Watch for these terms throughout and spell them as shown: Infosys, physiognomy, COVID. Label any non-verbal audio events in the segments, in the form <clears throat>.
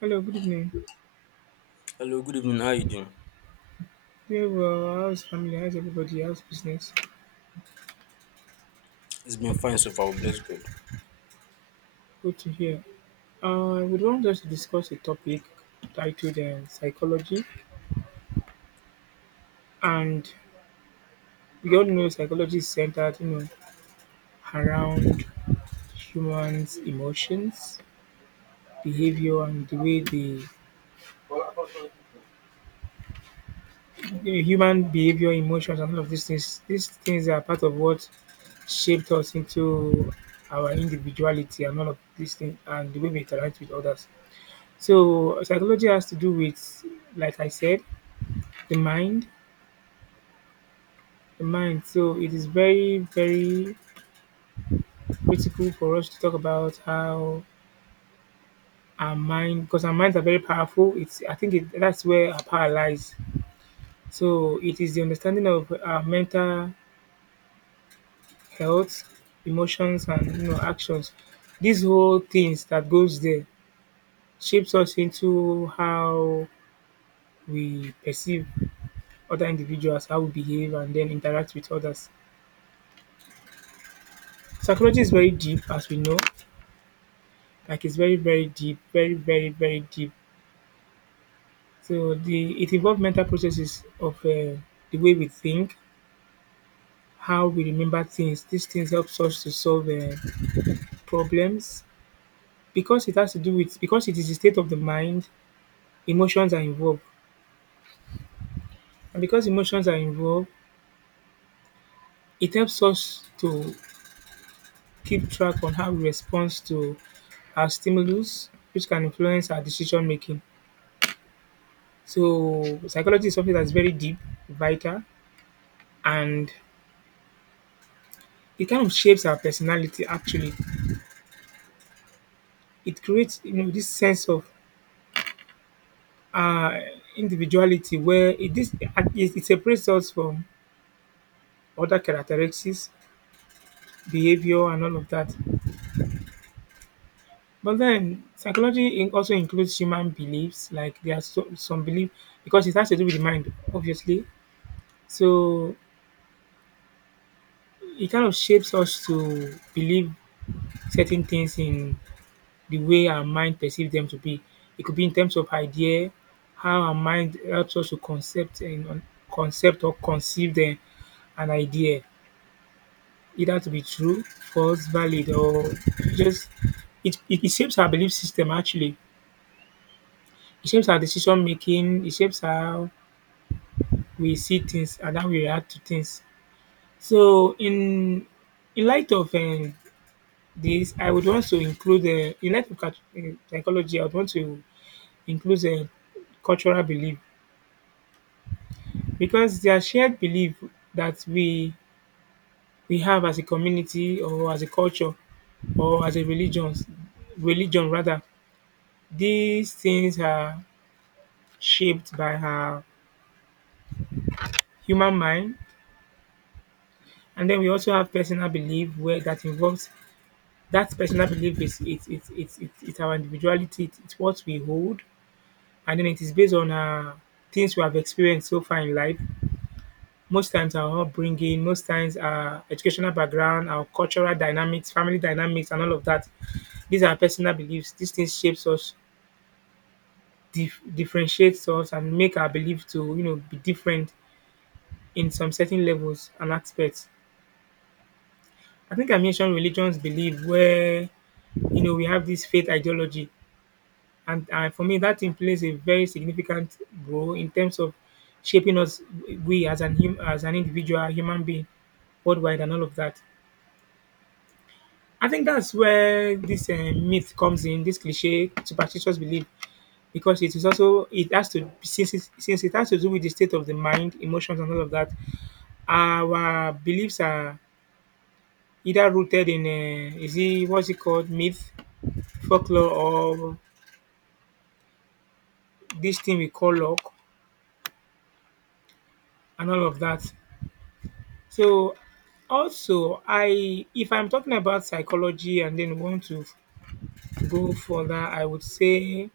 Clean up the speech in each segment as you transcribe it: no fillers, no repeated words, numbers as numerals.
Hello, good evening. Hello, good evening. How you doing? Yeah, well, how's family? How's everybody? How's business? It's been fine so far. Bless God. <laughs> Good to hear. I would want us to discuss a topic titled psychology, and we all know psychology is centered, you know, around humans' emotions, behavior, and the way the you know, human behavior, emotions, and all of these things. These things are part of what shaped us into our individuality and all of these things, and the way we interact with others. So psychology has to do with, like I said, the mind, the mind. So it is very, very critical for us to talk about how our mind, because our minds are very powerful. It's I think it, that's where our power lies. So it is the understanding of our mental health, emotions, and you know actions. These whole things that goes there shapes us into how we perceive other individuals, how we behave, and then interact with others. Psychology is very deep, as we know. Like it's very, very deep, very, very, very deep. So the it involves mental processes of the way we think, how we remember things. These things helps us to solve problems because it has to do with because it is the state of the mind. Emotions are involved, and because emotions are involved, it helps us to keep track on how we respond to our stimulus, which can influence our decision making. So psychology is something that's very deep, vital, and it kind of shapes our personality actually. It creates you know this sense of uh individuality where it separates us from other characteristics, behavior, and all of that. But then psychology also includes human beliefs, like there are some belief because it has to do with the mind obviously. So it kind of shapes us to believe certain things in the way our mind perceives them to be. It could be in terms of idea, how our mind helps us to concept or conceive them an idea, either to be true, false, valid, or just it shapes our belief system actually. It shapes our decision making, it shapes how we see things and how we react to things. So in light of this, I would want to include in light of cult- psychology. I would want to include cultural belief because their shared belief that we have as a community or as a culture or as a religion rather. These things are shaped by our human mind, and then we also have personal belief where that involves that personal belief. Is It's our individuality, it's what we hold, and then it is based on things we have experienced so far in life. Most times our upbringing, most times our educational background, our cultural dynamics, family dynamics, and all of that. These are personal beliefs. These things shapes us, differentiates us, and make our belief to you know be different in some certain levels and aspects. I think I mentioned religions belief where you know we have this faith ideology, and for me that thing plays a very significant role in terms of shaping us, we as as an individual human being worldwide and all of that. I think that's where this myth comes in, this cliche superstitious belief, because it is also it has to since since it has to do with the state of the mind, emotions, and all of that. Our beliefs are either rooted in is it what's it called myth, folklore, or this thing we call luck, and all of that. So also, I if I'm talking about psychology and then want to go further, I would say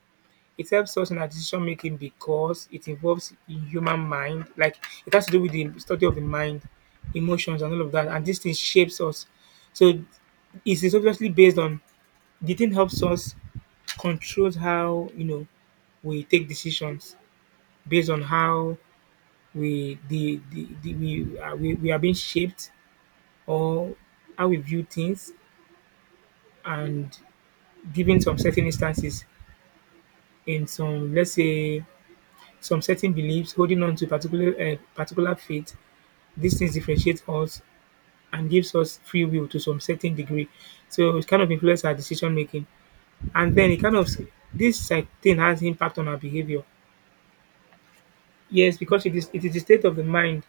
it helps us in our decision making because it involves human mind, like it has to do with the study of the mind, emotions, and all of that. And this thing shapes us. So it is obviously based on the thing helps us controls how you know we take decisions based on how we the we are being shaped or how we view things and given some certain instances in some, let's say, some certain beliefs, holding on to particular faith. These things differentiate us and gives us free will to some certain degree. So it kind of influences our decision making, and then it kind of this like, thing has impact on our behavior. Yes, because it is the state of the mind.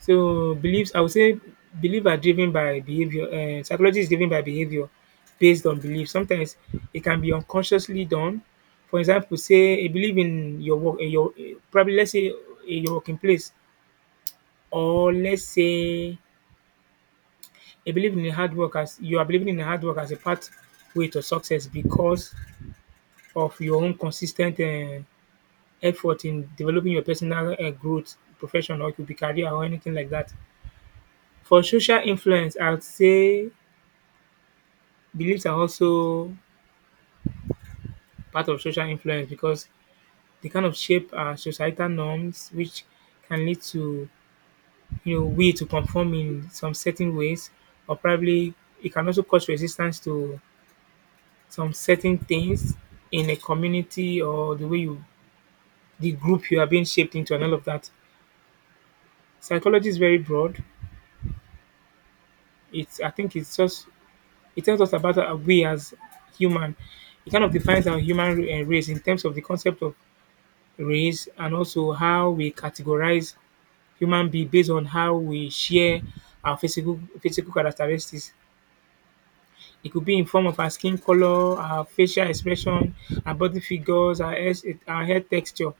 So beliefs, I would say, belief are driven by behavior. Psychology is driven by behavior based on belief. Sometimes it can be unconsciously done. For example, say a belief in your work, in your probably, let's say, in your working place, or let's say a belief in hard work, as you are believing in hard work as a pathway to success because of your own consistent effort in developing your personal growth, profession, or it could be career or anything like that. For social influence, I would say beliefs are also part of social influence because they kind of shape our societal norms, which can lead to you know we to conform in some certain ways, or probably it can also cause resistance to some certain things in a community or the group you are being shaped into and all of that. Psychology is very broad. It's I think it's just it tells us about our we as human. It kind of defines our race in terms of the concept of race, and also how we categorize human being based on how we share our physical characteristics. It could be in form of our skin color, our facial expression, our body figures, our hair texture,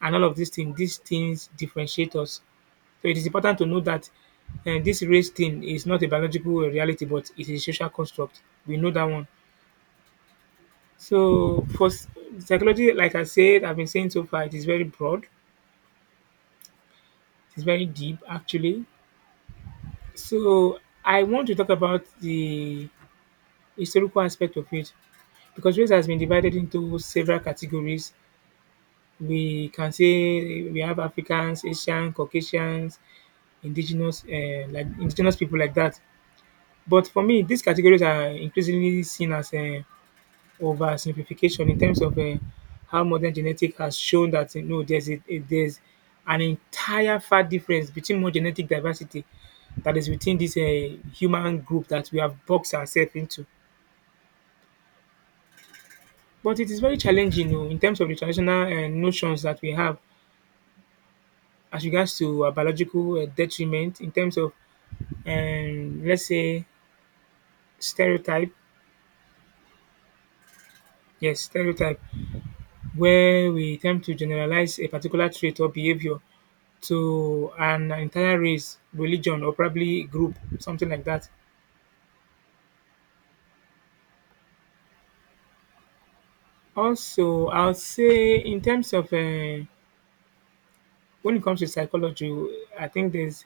and all of these things. These things differentiate us. So it is important to know that this race thing is not a biological reality, but it is a social construct. We know that one. So for psychology, like I said, I've been saying so far, it is very broad. It's very deep, actually. So I want to talk about the historical aspect of it because race has been divided into several categories. We can say we have Africans, Asian, Caucasians, indigenous people like that. But for me, these categories are increasingly seen as oversimplification in terms of how modern genetic has shown that you know there's an entire far difference between more genetic diversity that is within this human group that we have boxed ourselves into. But it is very challenging you know, in terms of the traditional notions that we have as regards to biological detriment in terms of, let's say, stereotype. Yes, stereotype, where we attempt to generalize a particular trait or behavior to an entire race, religion, or probably group, something like that. Also, I'll say in terms of when it comes to psychology, I think there's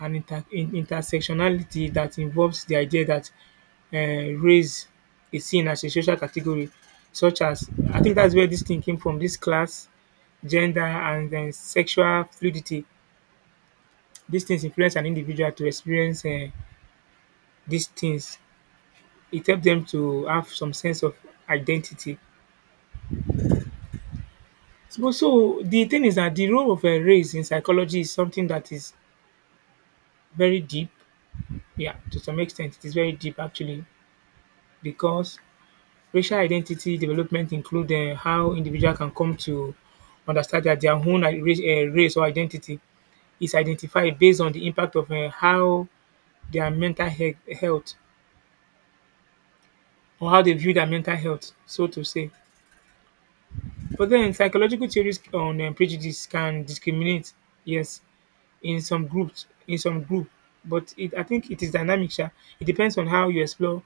and inter in intersectionality that involves the idea that race is seen as a social category, such as I think that's where this thing came from, this class, gender, and then sexual fluidity. These things influence an individual to experience these things. It helps them to have some sense of identity. So the thing is that the role of race in psychology is something that is very deep. Yeah, to some extent it is very deep actually, because racial identity development include how individual can come to understand that their own race or identity is identified based on the impact of how their health, or how they view their mental health, so to say. But then psychological theories on prejudice can discriminate, yes, in some groups, in some group. But I think it is dynamic. Sha. It depends on how you explore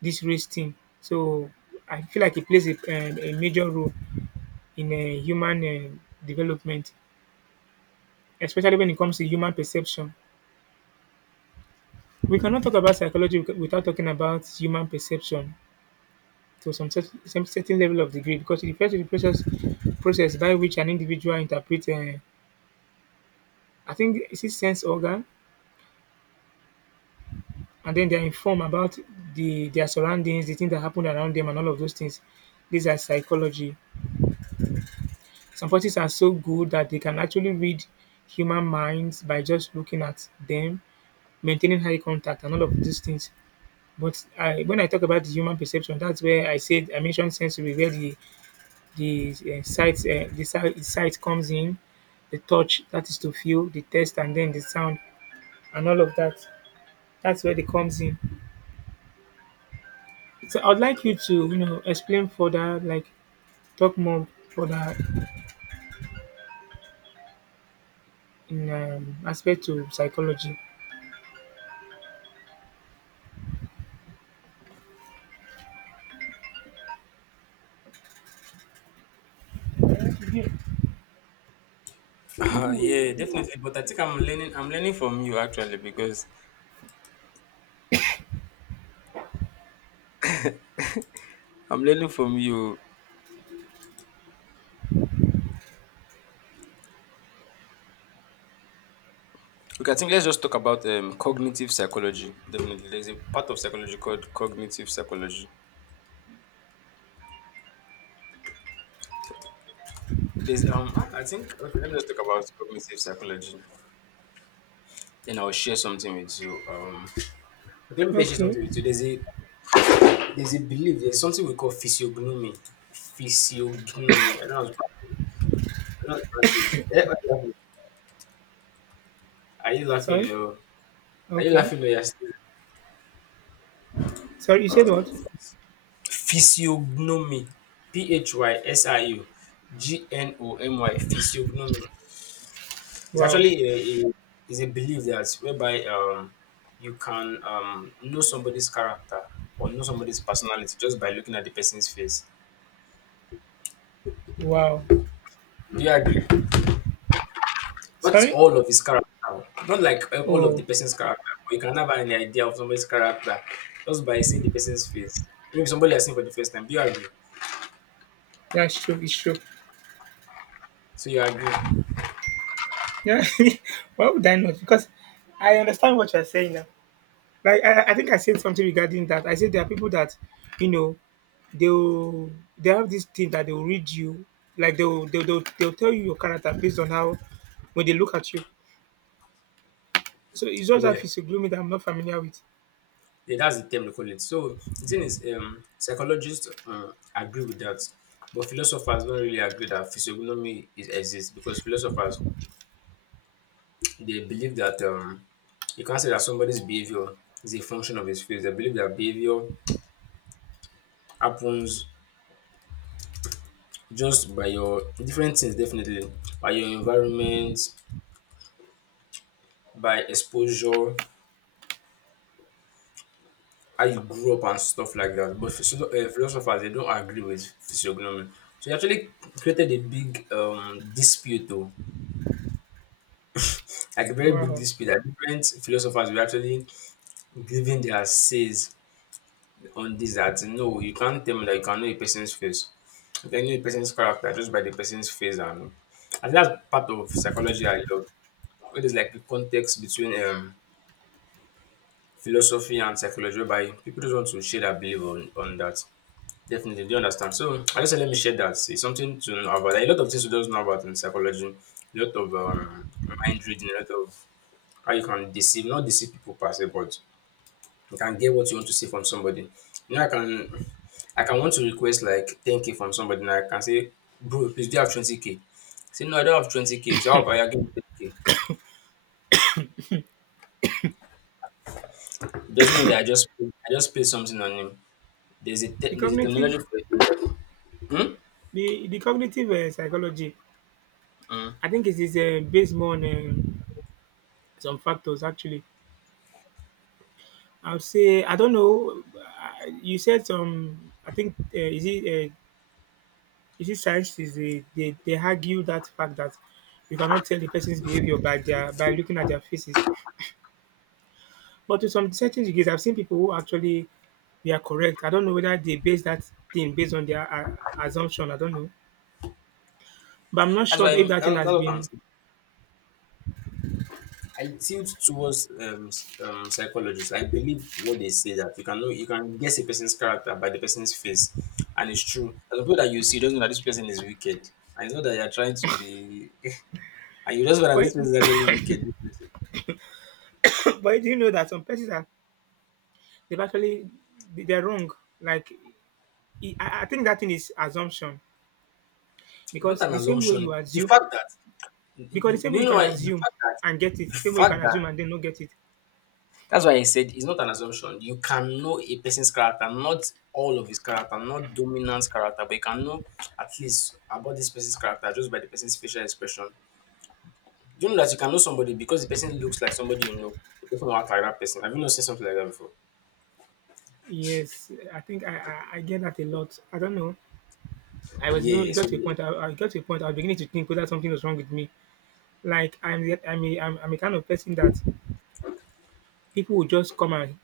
this race thing. So I feel like it plays a major role in a human development, especially when it comes to human perception. We cannot talk about psychology without talking about human perception to some, some certain level of degree, because it refers to the process by which an individual interprets, it's his sense organ, and then they're informed about their surroundings, the things that happen around them, and all of those things. These are psychology. Some forces are so good that they can actually read human minds by just looking at them, maintaining high contact, and all of these things. But I when I talk about the human perception, that's where I said I mentioned sensory, where the sight the sight comes in, the touch that is to feel, the taste, and then the sound, and all of that. That's where they comes in. So I'd like you to explain further, like talk more further in aspect to psychology. Yeah, definitely. But I think I'm learning. I'm learning from you actually because I'm learning from you. Okay, I think let's just talk about cognitive psychology. Definitely, there's a part of psychology called cognitive psychology. There's I think okay, let me just talk about cognitive psychology. Then I'll share something with you. Okay, let me share Okay. something with you. There's a belief. There's something we call physiognomy. Physiognomy. I don't know how to pronounce it. I don't know how to pronounce it. Eh, what do Are you Sorry. laughing, or Okay. You're still, Sorry, you said what? physiognomy? Physiugnomy, physiognomy. It's Wow. actually a is a belief that whereby you can know somebody's character, or know somebody's personality just by looking at the person's face. Wow. Do you agree? Not Sorry. all of his character, not like all of Oh, the person's character, but you can have an idea of somebody's character just by seeing the person's face. Maybe somebody has seen for the first time. Do you agree? yeah, it's true. It's true. So you agree? Yeah. <laughs> Why would I not? Because I understand what you're saying now. Like I think I said something regarding that. I said there are people that, you know, they'll they have this thing that they'll read you, like they'll tell you your character based on how when they look at you. So it's just Yeah. that it's a gloomy that I'm not familiar with. Yeah, that's the term they call it. So the thing is, psychologists agree with that, but philosophers don't really agree that physiognomy is, exists, because philosophers they believe that you can't say that somebody's behavior is a function of his face. They believe that behavior happens just by your different things, definitely by your environment, by exposure, how you grew up and stuff like that. But philosophers they don't agree with physiognomy. So it actually created a big dispute though. Like a very big Wow. dispute that different philosophers were actually giving their says on this, that no, you can't tell me that you can know a person's face. You can know a person's character just by the person's face, and that's part of psychology I love. It is like the context between philosophy and psychology by people just want to share their belief on that. Definitely, do you understand? So I just said let me share that. It's something to know about. A lot of things we don't know about in psychology. A lot of mind reading, a lot of how you can deceive, not deceive people per se, but you can get what you want to see from somebody. You know, I can want to request like 10k from somebody, and I can say, bro, please, do you have 20k? Say, no, I don't have 20k. So how about you give me 10k? He doesn't know that I just paid something on him. There's a The terminology cognitive for it. Hmm? the cognitive psychology, Hmm. I think it is based more on some factors actually. I'll say I don't know. You said some. I think is it you see, science is they argue that fact that you cannot tell the person's behavior by their by looking at their faces. But to some certain degrees, I've seen people who actually they are correct. I don't know whether they base that thing based on their assumption. I don't know, but I'm not That's sure why if I'm, that that, thing that's has what I'm been. saying. I tilt towards psychologists. I believe what they say, that you can know, you can guess a person's character by the person's face, and it's true. And the people that you see doesn't know that this person is wicked. I know that you're trying to be. <laughs> And you just realize that But this person is actually wicked. This person. <coughs> but do you know that some persons are they've actually they're wrong. Like I think that thing is assumption It's not because an the same way you assumption. The assume fact that because the same way you you know can why the assume fact that and get it, the same way you fact can that assume and then not get it. that's why I said it's not an assumption. You can know a person's character, not all of his character, not dominant character, but you can know at least about this person's character just by the person's facial expression. You know that you can know somebody because the person looks like somebody you know. The person will act like that person. Have you not seen something like that before? Yes, I think I get that a lot. I don't know. I was even it Yeah. got to a point. I got to a point. I was beginning to think whether something was wrong with me. Like I'm I'm a kind of person that people will just come and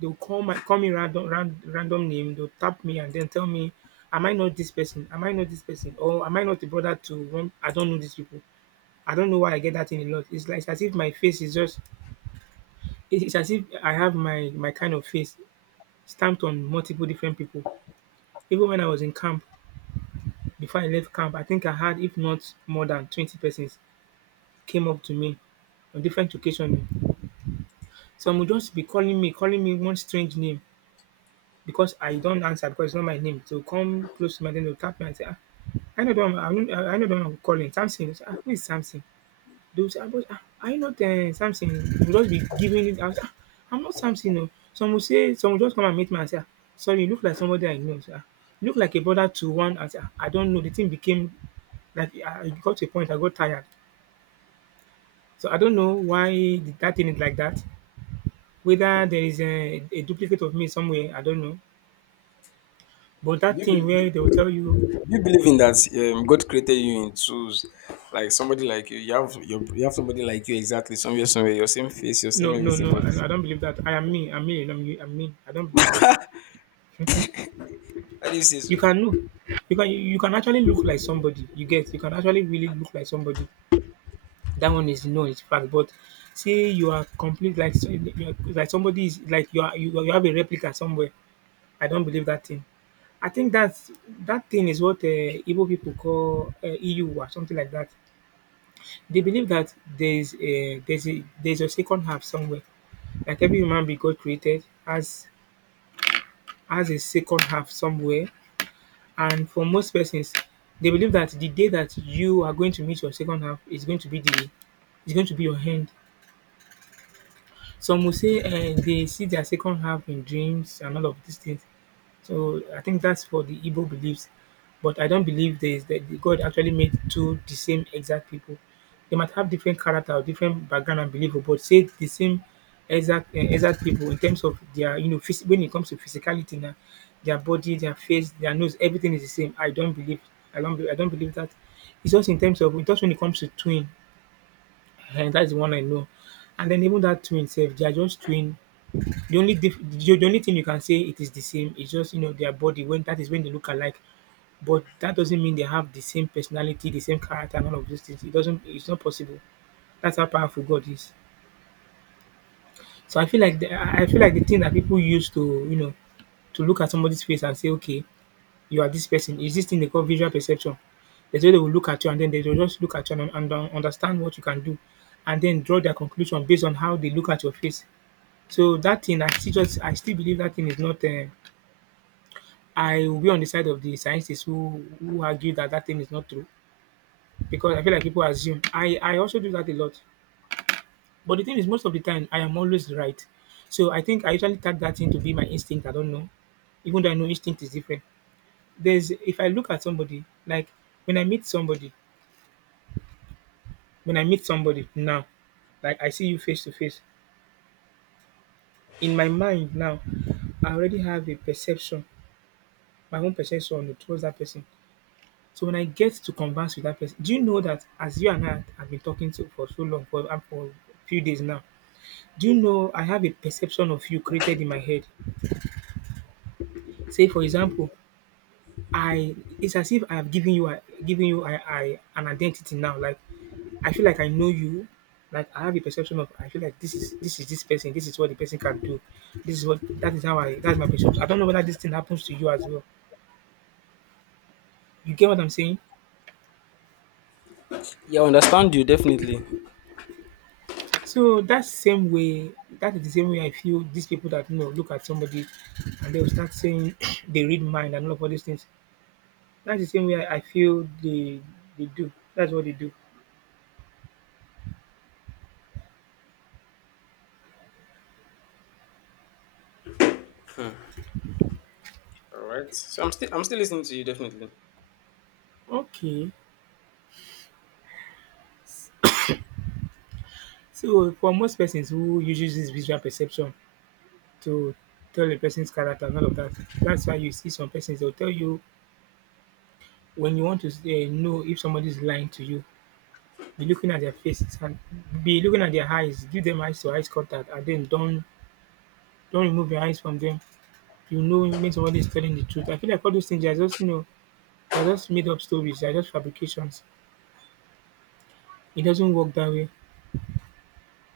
they'll call my call me random random name. They'll tap me and then tell me, am I not this person? Am I not this person? Or am I not the brother to one? I don't know these people. I don't know why I get that in a lot. It's like it's as if my face is just. It's as if I have my my kind of face stamped on multiple different people. Even when I was in camp before I left camp, I think I had, if not more than 20 persons, came up to me on different occasions. Some would just be calling me one strange name because I don't answer because it's not my name. So come close to my name, they'll tap me and say, ah, I know the one I'm calling, Samson. I'll say, ah, who is Samson? They will say, "Ah, but, ah, are you not Samson? They'll just be giving it out. Ah, I'm not Samson. No. Some will just come and meet me and say, "Ah, sorry, you look like somebody I know. Say, "Ah, you look like a brother to one. I say, "Ah, I don't know. The thing became like I got to a point, I got tired. So I don't know why that thing is like that. Whether there is a duplicate of me somewhere, I don't know. But Do that you thing believe? where they will tell you, Do you believe in that God created you in twos, like somebody like you? You have somebody like you exactly somewhere, your same face, your same no, no, everything. no, But I don't believe that. I am me. I'm me. And I'm you. I'm me. I don't believe so. Mhm. how do you say so? You can know. You can actually look like somebody. You get. You can actually really look like somebody. That one is no, it's fact. But say you are complete like you are, like somebody is like you are you, you have a replica somewhere. I don't believe that thing. I think that thing is what Igbo people call EU or something like that. They believe that there's a second half somewhere. Like every human being God created has a second half somewhere, and for most persons, they believe that the day that you are going to meet your second half is going to be your hand. Some will say they see their second half in dreams and all of these things. So I think that's for the Igbo beliefs. But I don't believe there is that God actually made two the same exact people. They might have different character, or different background and belief, but say the same exact exact people in terms of their when it comes to physicality now, their body, their face, their nose, everything is the same. I don't believe. I don't. I don't believe that. It's just in terms of just when it comes to twin, and that's the one I know. And then even that twin itself, they are just twin the only thing you can say it is the same is just, you know, their body when that is when they look alike. But that doesn't mean they have the same personality, the same character, and all of those things. It's not possible. That's how powerful God is. So I feel like the I feel like the thing that people use to, you know, to look at somebody's face and say, okay, you are this person, is this thing they call visual perception. There's way they will look at you and then they will just look at you and, understand what you can do and then draw their conclusion based on how they look at your face. So that thing, I still believe that thing is not, I will be on the side of the scientists who argue that that thing is not true because I feel like people assume. I also do that a lot, but the thing is, most of the time I am always right. So I think I usually tag that thing to be my instinct. I don't know, even though I know instinct is different. There's if I look at somebody like when I meet somebody, when I meet somebody now, like I see you face to face. In my mind now, I already have a perception, my own perception towards that person. So when I get to converse with that person, do you know that as you and I have been talking to for so long, for a few days now, do you know I have a perception of you created in my head? Say for example, I it's as if I have given I an identity now. Like I feel like I know you. Like I have a perception of I feel like this person. This is what the person can do. This is what that's my perception. I don't know whether this thing happens to you as well. You get what I'm saying? Yeah, I understand you, definitely. All So that same way, that is the same way I feel these people that you know look at somebody and they'll start saying <clears throat> they read mind and all these things. That's the same way I feel they do. That's what they do. right. So I'm still listening to you, definitely. Okay. So for most persons who uses this visual perception to tell a person's character and all of that, that's why you see some persons they'll tell you when you want to know if somebody's lying to you, be looking at their faces and be looking at their eyes, give them eyes to eyes contact and then don't remove your eyes from them you know when somebody is telling the truth. I feel like all those things they are just you know they are just made up stories. They are just fabrications. It doesn't work that way.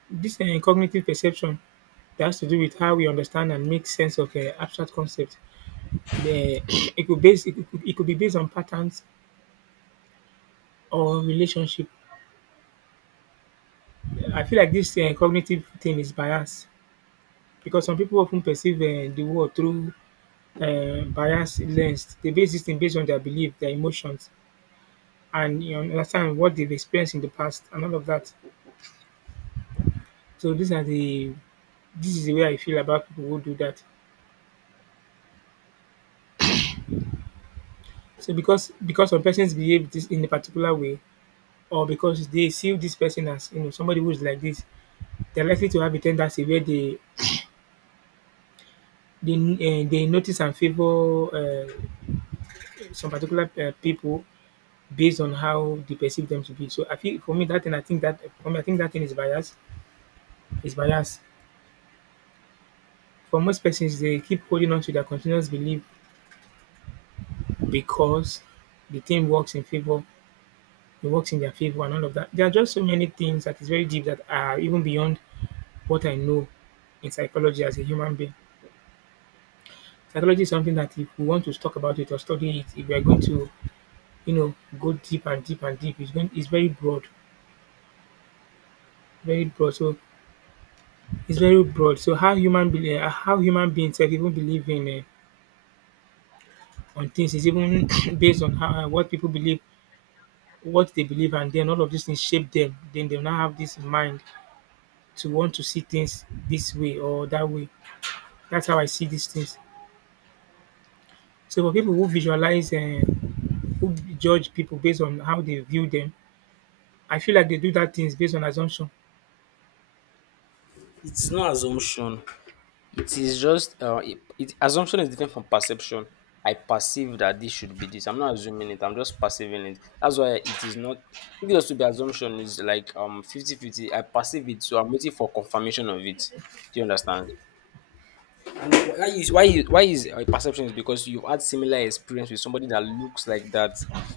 This cognitive perception that has to do with how we understand and make sense of abstract concepts. <clears throat> It could be based on patterns or relationship. I feel like this cognitive thing is biased because some people often perceive the world through biased lens. They base this thing based on their belief, their emotions, and you know, understand what they've experienced in the past and all of that. So these are the this is the way I feel about people who do that. So because some persons behave this in a particular way, or because they see this person as you know somebody who is like this, they're likely to have a tendency where they they notice and favor some particular people based on how they perceive them to be. So I feel for me that thing I think that for me I think that thing is bias is bias. For most persons, they keep holding on to their continuous belief because the thing works in favor it works in their favor and all of that. There are just so many things that is very deep that are even beyond what I know in psychology as a human being. Psychology is something that if we want to talk about it or study it, if we are going to, go deep and deep and deep, it's very broad, very broad. So it's very broad. So how human beings have even believe in on things is even <coughs> <clears throat> based on how what people believe, what they believe, and then all of these things shape them. Then they will now have this mind to want to see things this way or that way. That's how I see these things. So for people who visualize and who judge people based on how they view them, I feel like they do that things based on assumption. It's not assumption. It is just assumption is different from perception. I perceive that this should be this. I'm not assuming it. I'm just perceiving it. That's why it is not. If it was to be assumption, is like 50/50. I perceive it, so I'm waiting for confirmation of it. Do you understand? And why is why is why is a perception is because you've had similar experience with somebody that looks like that.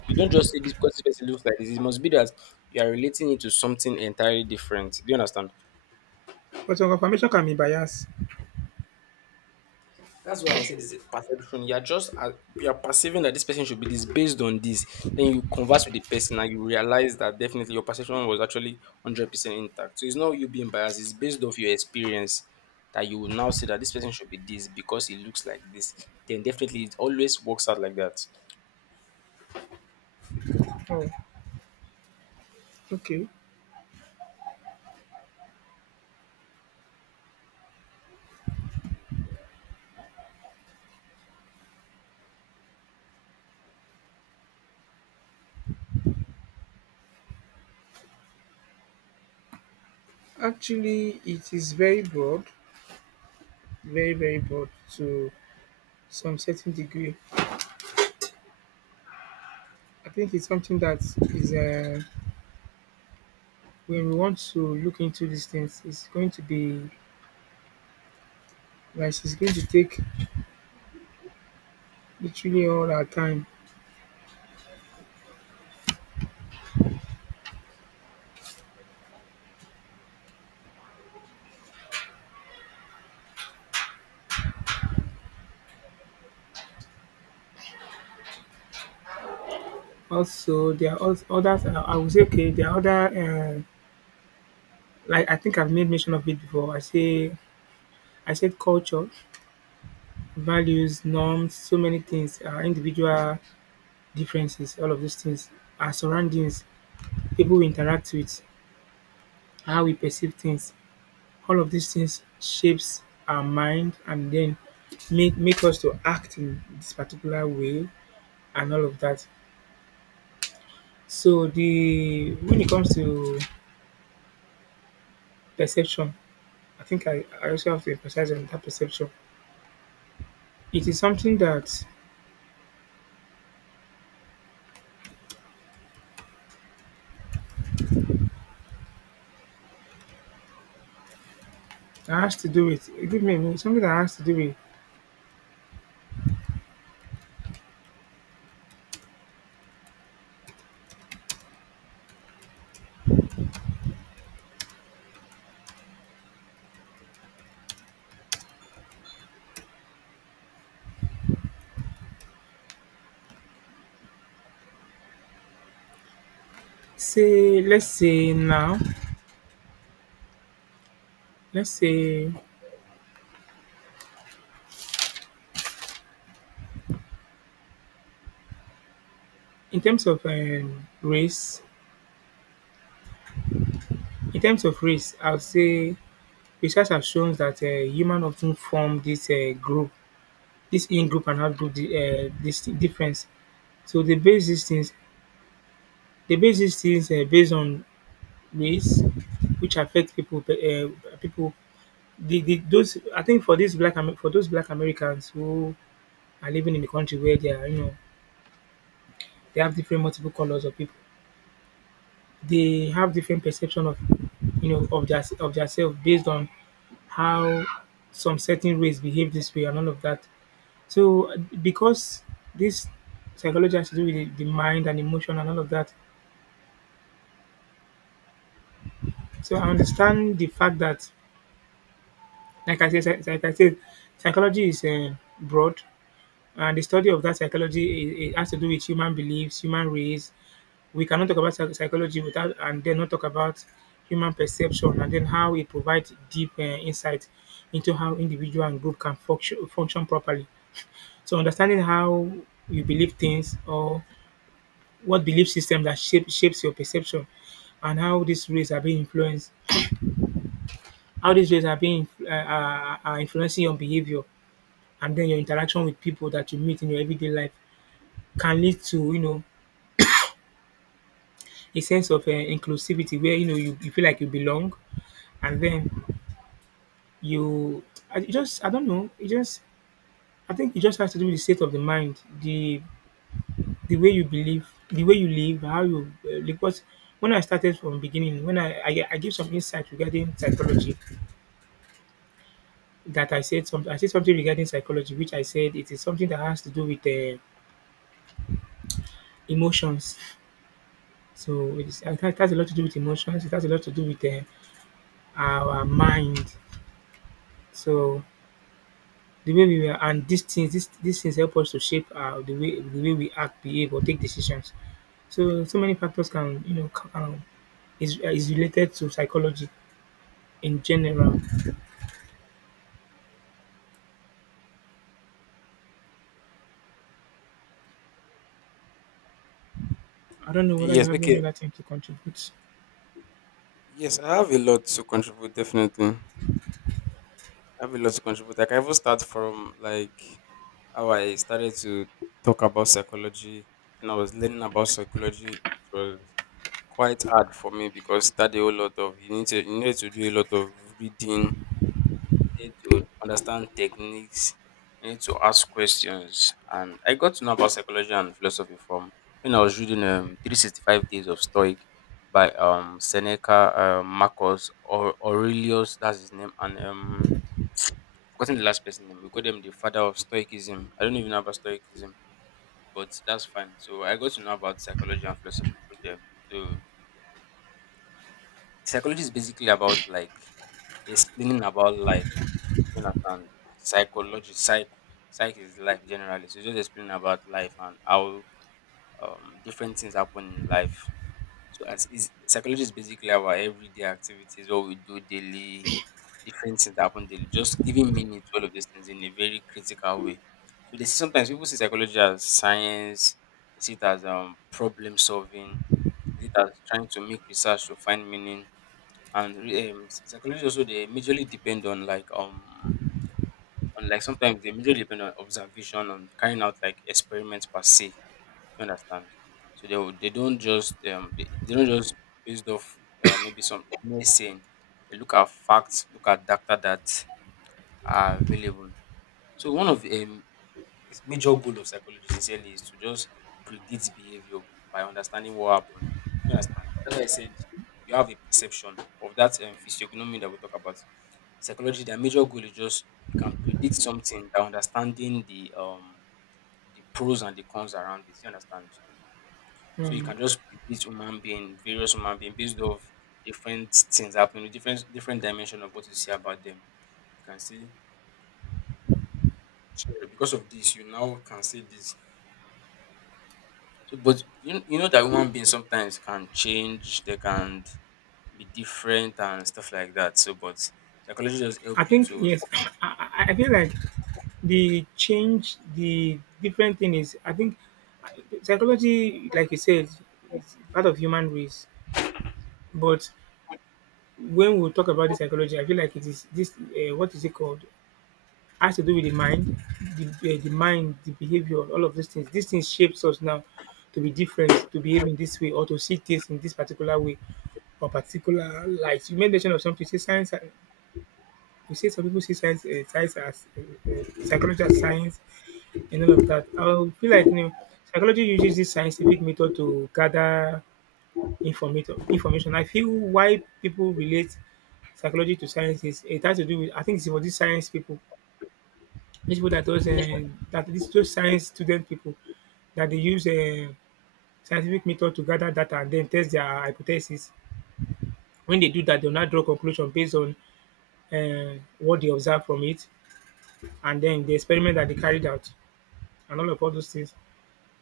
You don't just say this because this person looks like this. It must be that you are relating it to something entirely different. Do you understand? But some confirmation can be biased. That's why I said it's a perception. You're just you're perceiving that this person should be this based on this. Then you converse with the person and you realize that definitely your perception was actually 100% intact. So it's not you being biased. It's based off your experience that you will now say that this person should be this because he looks like this. Then definitely it always works out like that. Oh, okay. Actually, it is very broad, very very broad to some certain degree. I think it's something that is when we want to look into these things, it's going to take literally all our time. Also, there are als- other. I would say okay, there are other. Uh, like I think I've made mention of it before. I said culture, values, norms, so many things, individual differences, all of these things, our surroundings, people we interact with, how we perceive things, all of these things shapes our mind and then make us to act in this particular way and all of that. So the when it comes to perception, I think I also have to emphasize on that perception. It is something that has to do with, give me a minute, something that has to do with, say let's say now let's say in terms of race, I would say research has shown that human often form this group this in-group and this difference. So they base these things based on race, which affect people people the those, I think, for for those black Americans who are living in the country where they are you know they have different multiple colors of people. They have different perception of, of their, of their self based on how some certain race behave this way and all of that. So because this psychology has to do with the mind and emotion and all of that. So I understand the fact that, like I said, psychology is broad, and the study of that psychology, it has to do with human beliefs, human race. We cannot talk about psychology without and then not talk about human perception and then how it provides deep insight into how individual and group can function, function properly. So understanding how you believe things or what belief system that shapes your perception, and how these rays are being, uh, are influencing your behavior, and then your interaction with people that you meet in your everyday life can lead to, a sense of inclusivity where, you feel like you belong, and then you I it just, I don't know. It just I think it just has to do with the state of the mind, the way you believe, the way you live, how because when I started from beginning, when I give some insight regarding psychology, that I said something regarding psychology, which I said it is something that has to do with emotions. So it has a lot to do with emotions. It has a lot to do with our mind. So The way we were and these things, these things help us to shape our the way we act, behave, or take decisions. So so many factors can, is related to psychology in general. I don't know whether you Yes, have any okay. other thing to contribute. Yes, I have a lot to contribute, definitely. I have a lot to contribute. Like, I can even start from like how I started to talk about psychology, and I was learning about psychology. It was quite hard for me, because study a whole lot of you need to do a lot of reading, need to understand techniques, you need to ask questions. And I got to know about psychology and philosophy from when I was reading 365 Days of Stoic by Seneca, Marcus, or Aurelius, that's his name, and forgotten the last person name. We call them the father of Stoicism. I don't even know about Stoicism, but that's fine. So I got to know about psychology and philosophy through them. So psychology is basically about, like, explaining about life. You understand? Psychology, psych, Psych is life generally. So just explaining about life and how different things happen in life. So as is, psychology is basically our everyday activities, what we do daily, different things that happen daily. Just giving meaning to all of these things in a very critical way. So they see sometimes people see psychology as science, they see it as problem solving, they see it as trying to make research to find meaning. And psychology also, they majorly depend on like and like sometimes they majorly depend on observation and carrying out like experiments per se. Do you understand? So they don't just based off maybe some mere saying. They look at facts, look at data that are available. So one of its major goal of psychology sincerely is to just predict behavior by understanding what happened. You understand? That's why I said you have a perception of that physiognomy that we talk about. Psychology, their major goal is just you can predict something by understanding the pros and the cons around it. You understand? So you Um, can just predict human being, various human being based off different things happening, different dimension of what you see about them. You can say, sorry, because of this, you now can say this. So, but you know that human beings sometimes can change, they can be different and stuff like that. So, but psychology just help I you think to. yes. <coughs> <clears throat> I feel like the change, the different thing is. I think, uh, psychology, like you said, is part of human race. But when we talk about the psychology, I feel like it is this. What is it called? Has to do with the mind, the mind, the behavior, all of these things. These things shapes us now to be different, to behave in this way, or to see things in this particular way or particular light. You made mention of something. Say science. You say some people see science as psychology as science and all of that. I feel like, you know, psychology uses this scientific method to gather information. Information. I feel why people relate psychology to science is it has to do with. I think it's for these science people, these people that does that these those science student people that they use scientific method to gather data and then test their hypothesis. When they do that, they'll not draw conclusion based on what they observe from it and then the experiment that they carried out and all those things.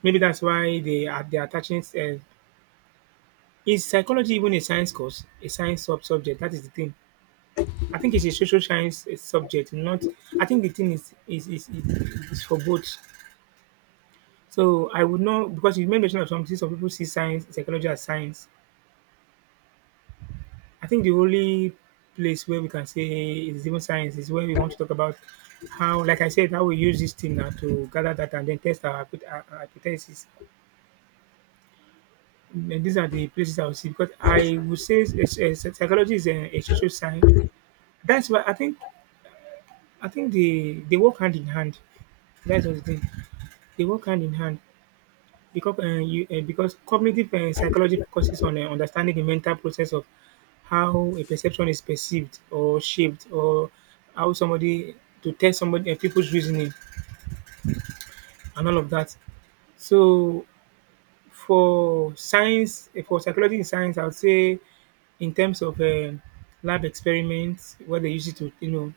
Maybe that's why they are attaching. Is psychology even a science course, a science subject? That is the thing. I think it's a social science subject. Not. I think the thing is for both. So I would not, because you made mention of something. Some people see psychology as science. I think the only place where we can say it's even science is when we want to talk about how, like I said, how we use this thing now to gather data and then test our our hypothesis. And these are the places I would see, because I would say psychology is a social science. That's why I think they work hand in hand. That's what the thing. They work hand in hand. Because, because cognitive psychology focuses on understanding the mental process of how a perception is perceived or shaped, or how somebody to test somebody, people's reasoning and all of that. So for for psychology in science, I would say in terms of lab experiments, where they use it to, you know,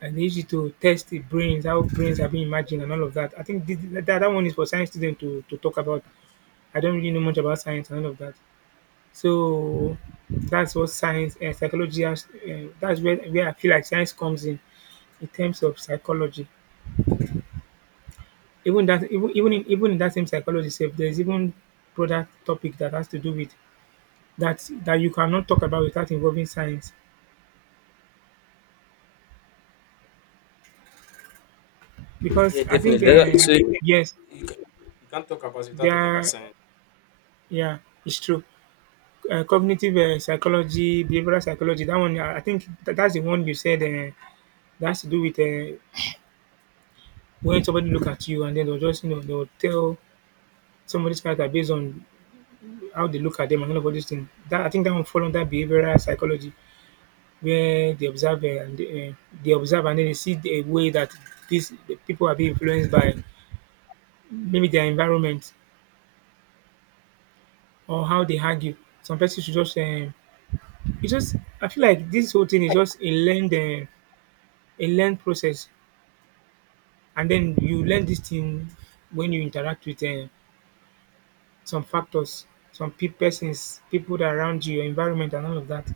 and they use it to test the brains, how brains are being imagined and all of that. I think that one is for science students to, talk about. I don't really know much about science and all of that. So that's what science and psychology has. That's where I feel like science comes in terms of psychology. Even that even even in, Even in that same psychology itself, there's even broader topic that has to do with that that you cannot talk about without involving science, because Yeah, I definitely. think, So yes, you ca- you can't talk about it without there talking about are- science. yeah, it's true. Cognitive psychology, behavioral psychology. That one, I think that's the one you said, that has to do with, when somebody look at you and then they'll just, they'll tell somebody's character based on how they look at them and all these things. That, I think, that one fall under behavioral psychology, where they observe and then they see the way that the people are being influenced by maybe their environment or how they argue. Some persons should just, it just I feel like this whole thing is just a learned process, and then you learn this thing when you interact with, some factors, some persons, people that around you, your environment, and all of that.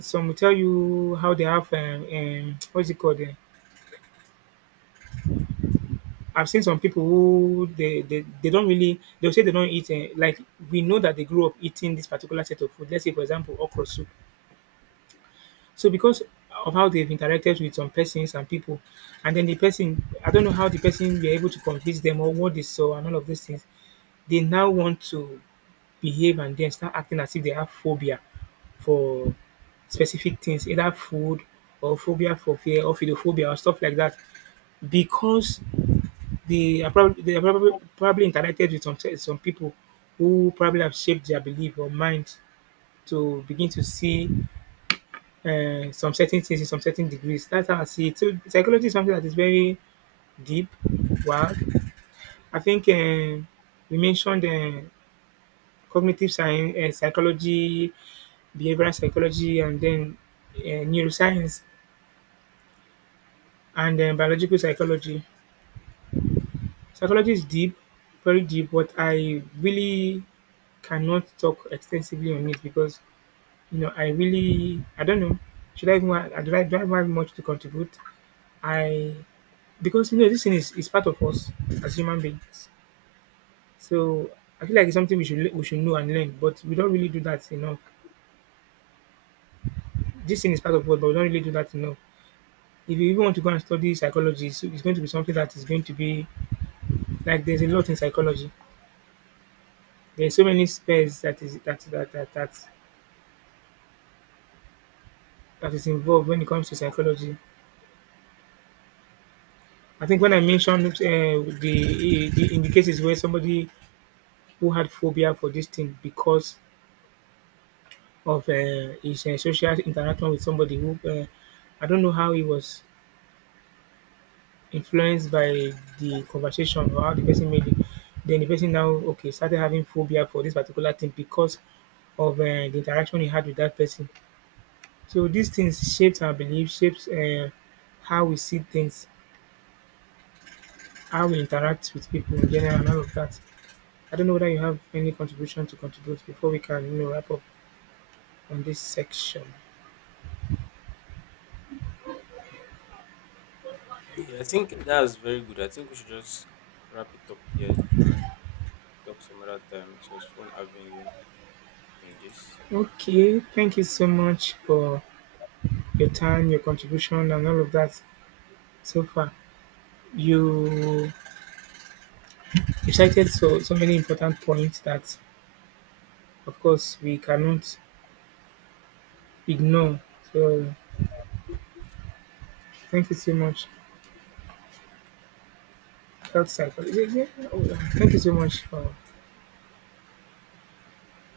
Some will tell you how they have, <tsk> what's it called? I've seen some people who they don't really, they'll say they don't eat, like we know that they grew up eating this particular set of food. Let's say, for example, okra soup. So because of how they've interacted with some persons and people, and then the person, I don't know how the person were able to convince them or what they saw and all of these things. They now want to behave and then start acting as if they have phobia for specific things, either food or phobia for fear or phobophobia or stuff like that. Because they are probably probably interacted with some people who probably have shaped their belief or mind to begin to see, some certain things in some certain degrees. That's how I see it. So psychology is something that is very deep. Wow, I think, we mentioned, cognitive science, psychology, behavioral psychology, and then, neuroscience and, biological psychology. Psychology is deep, very deep. But I really cannot talk extensively on it, because, you know, I don't know, should I even, do I even have much to contribute? I, because, you know, this thing is part of us as human beings. So I feel like it's something we should, we should know and learn, but we don't really do that enough. This thing is part of us, but we don't really do that enough. If you even want to go and study psychology, so it's going to be something that is going to be like there's a lot in psychology. There's so many spheres that is that that that that, that is involved when it comes to psychology. I think when I mentioned, the in the cases where somebody who had phobia for this thing because of, his, social interaction with somebody who, I don't know how he was influenced by the conversation or how the person made it. Then the person now, okay, started having phobia for this particular thing because of, the interaction he had with that person. So these things shapes our beliefs, shapes, how we see things, how we interact with people in general, and all of that. I don't know whether you have any contribution to contribute before we can, wrap up on this section. Yeah, I think that's very good. I think we should just wrap it up here and talk some other time. So it was fun having you on this. Okay, thank you so much for your time, your contribution, and all of that so far. You you cited so many important points that, of course, we cannot ignore. So thank you so much. Health cycle. Oh, yeah. Thank you so much for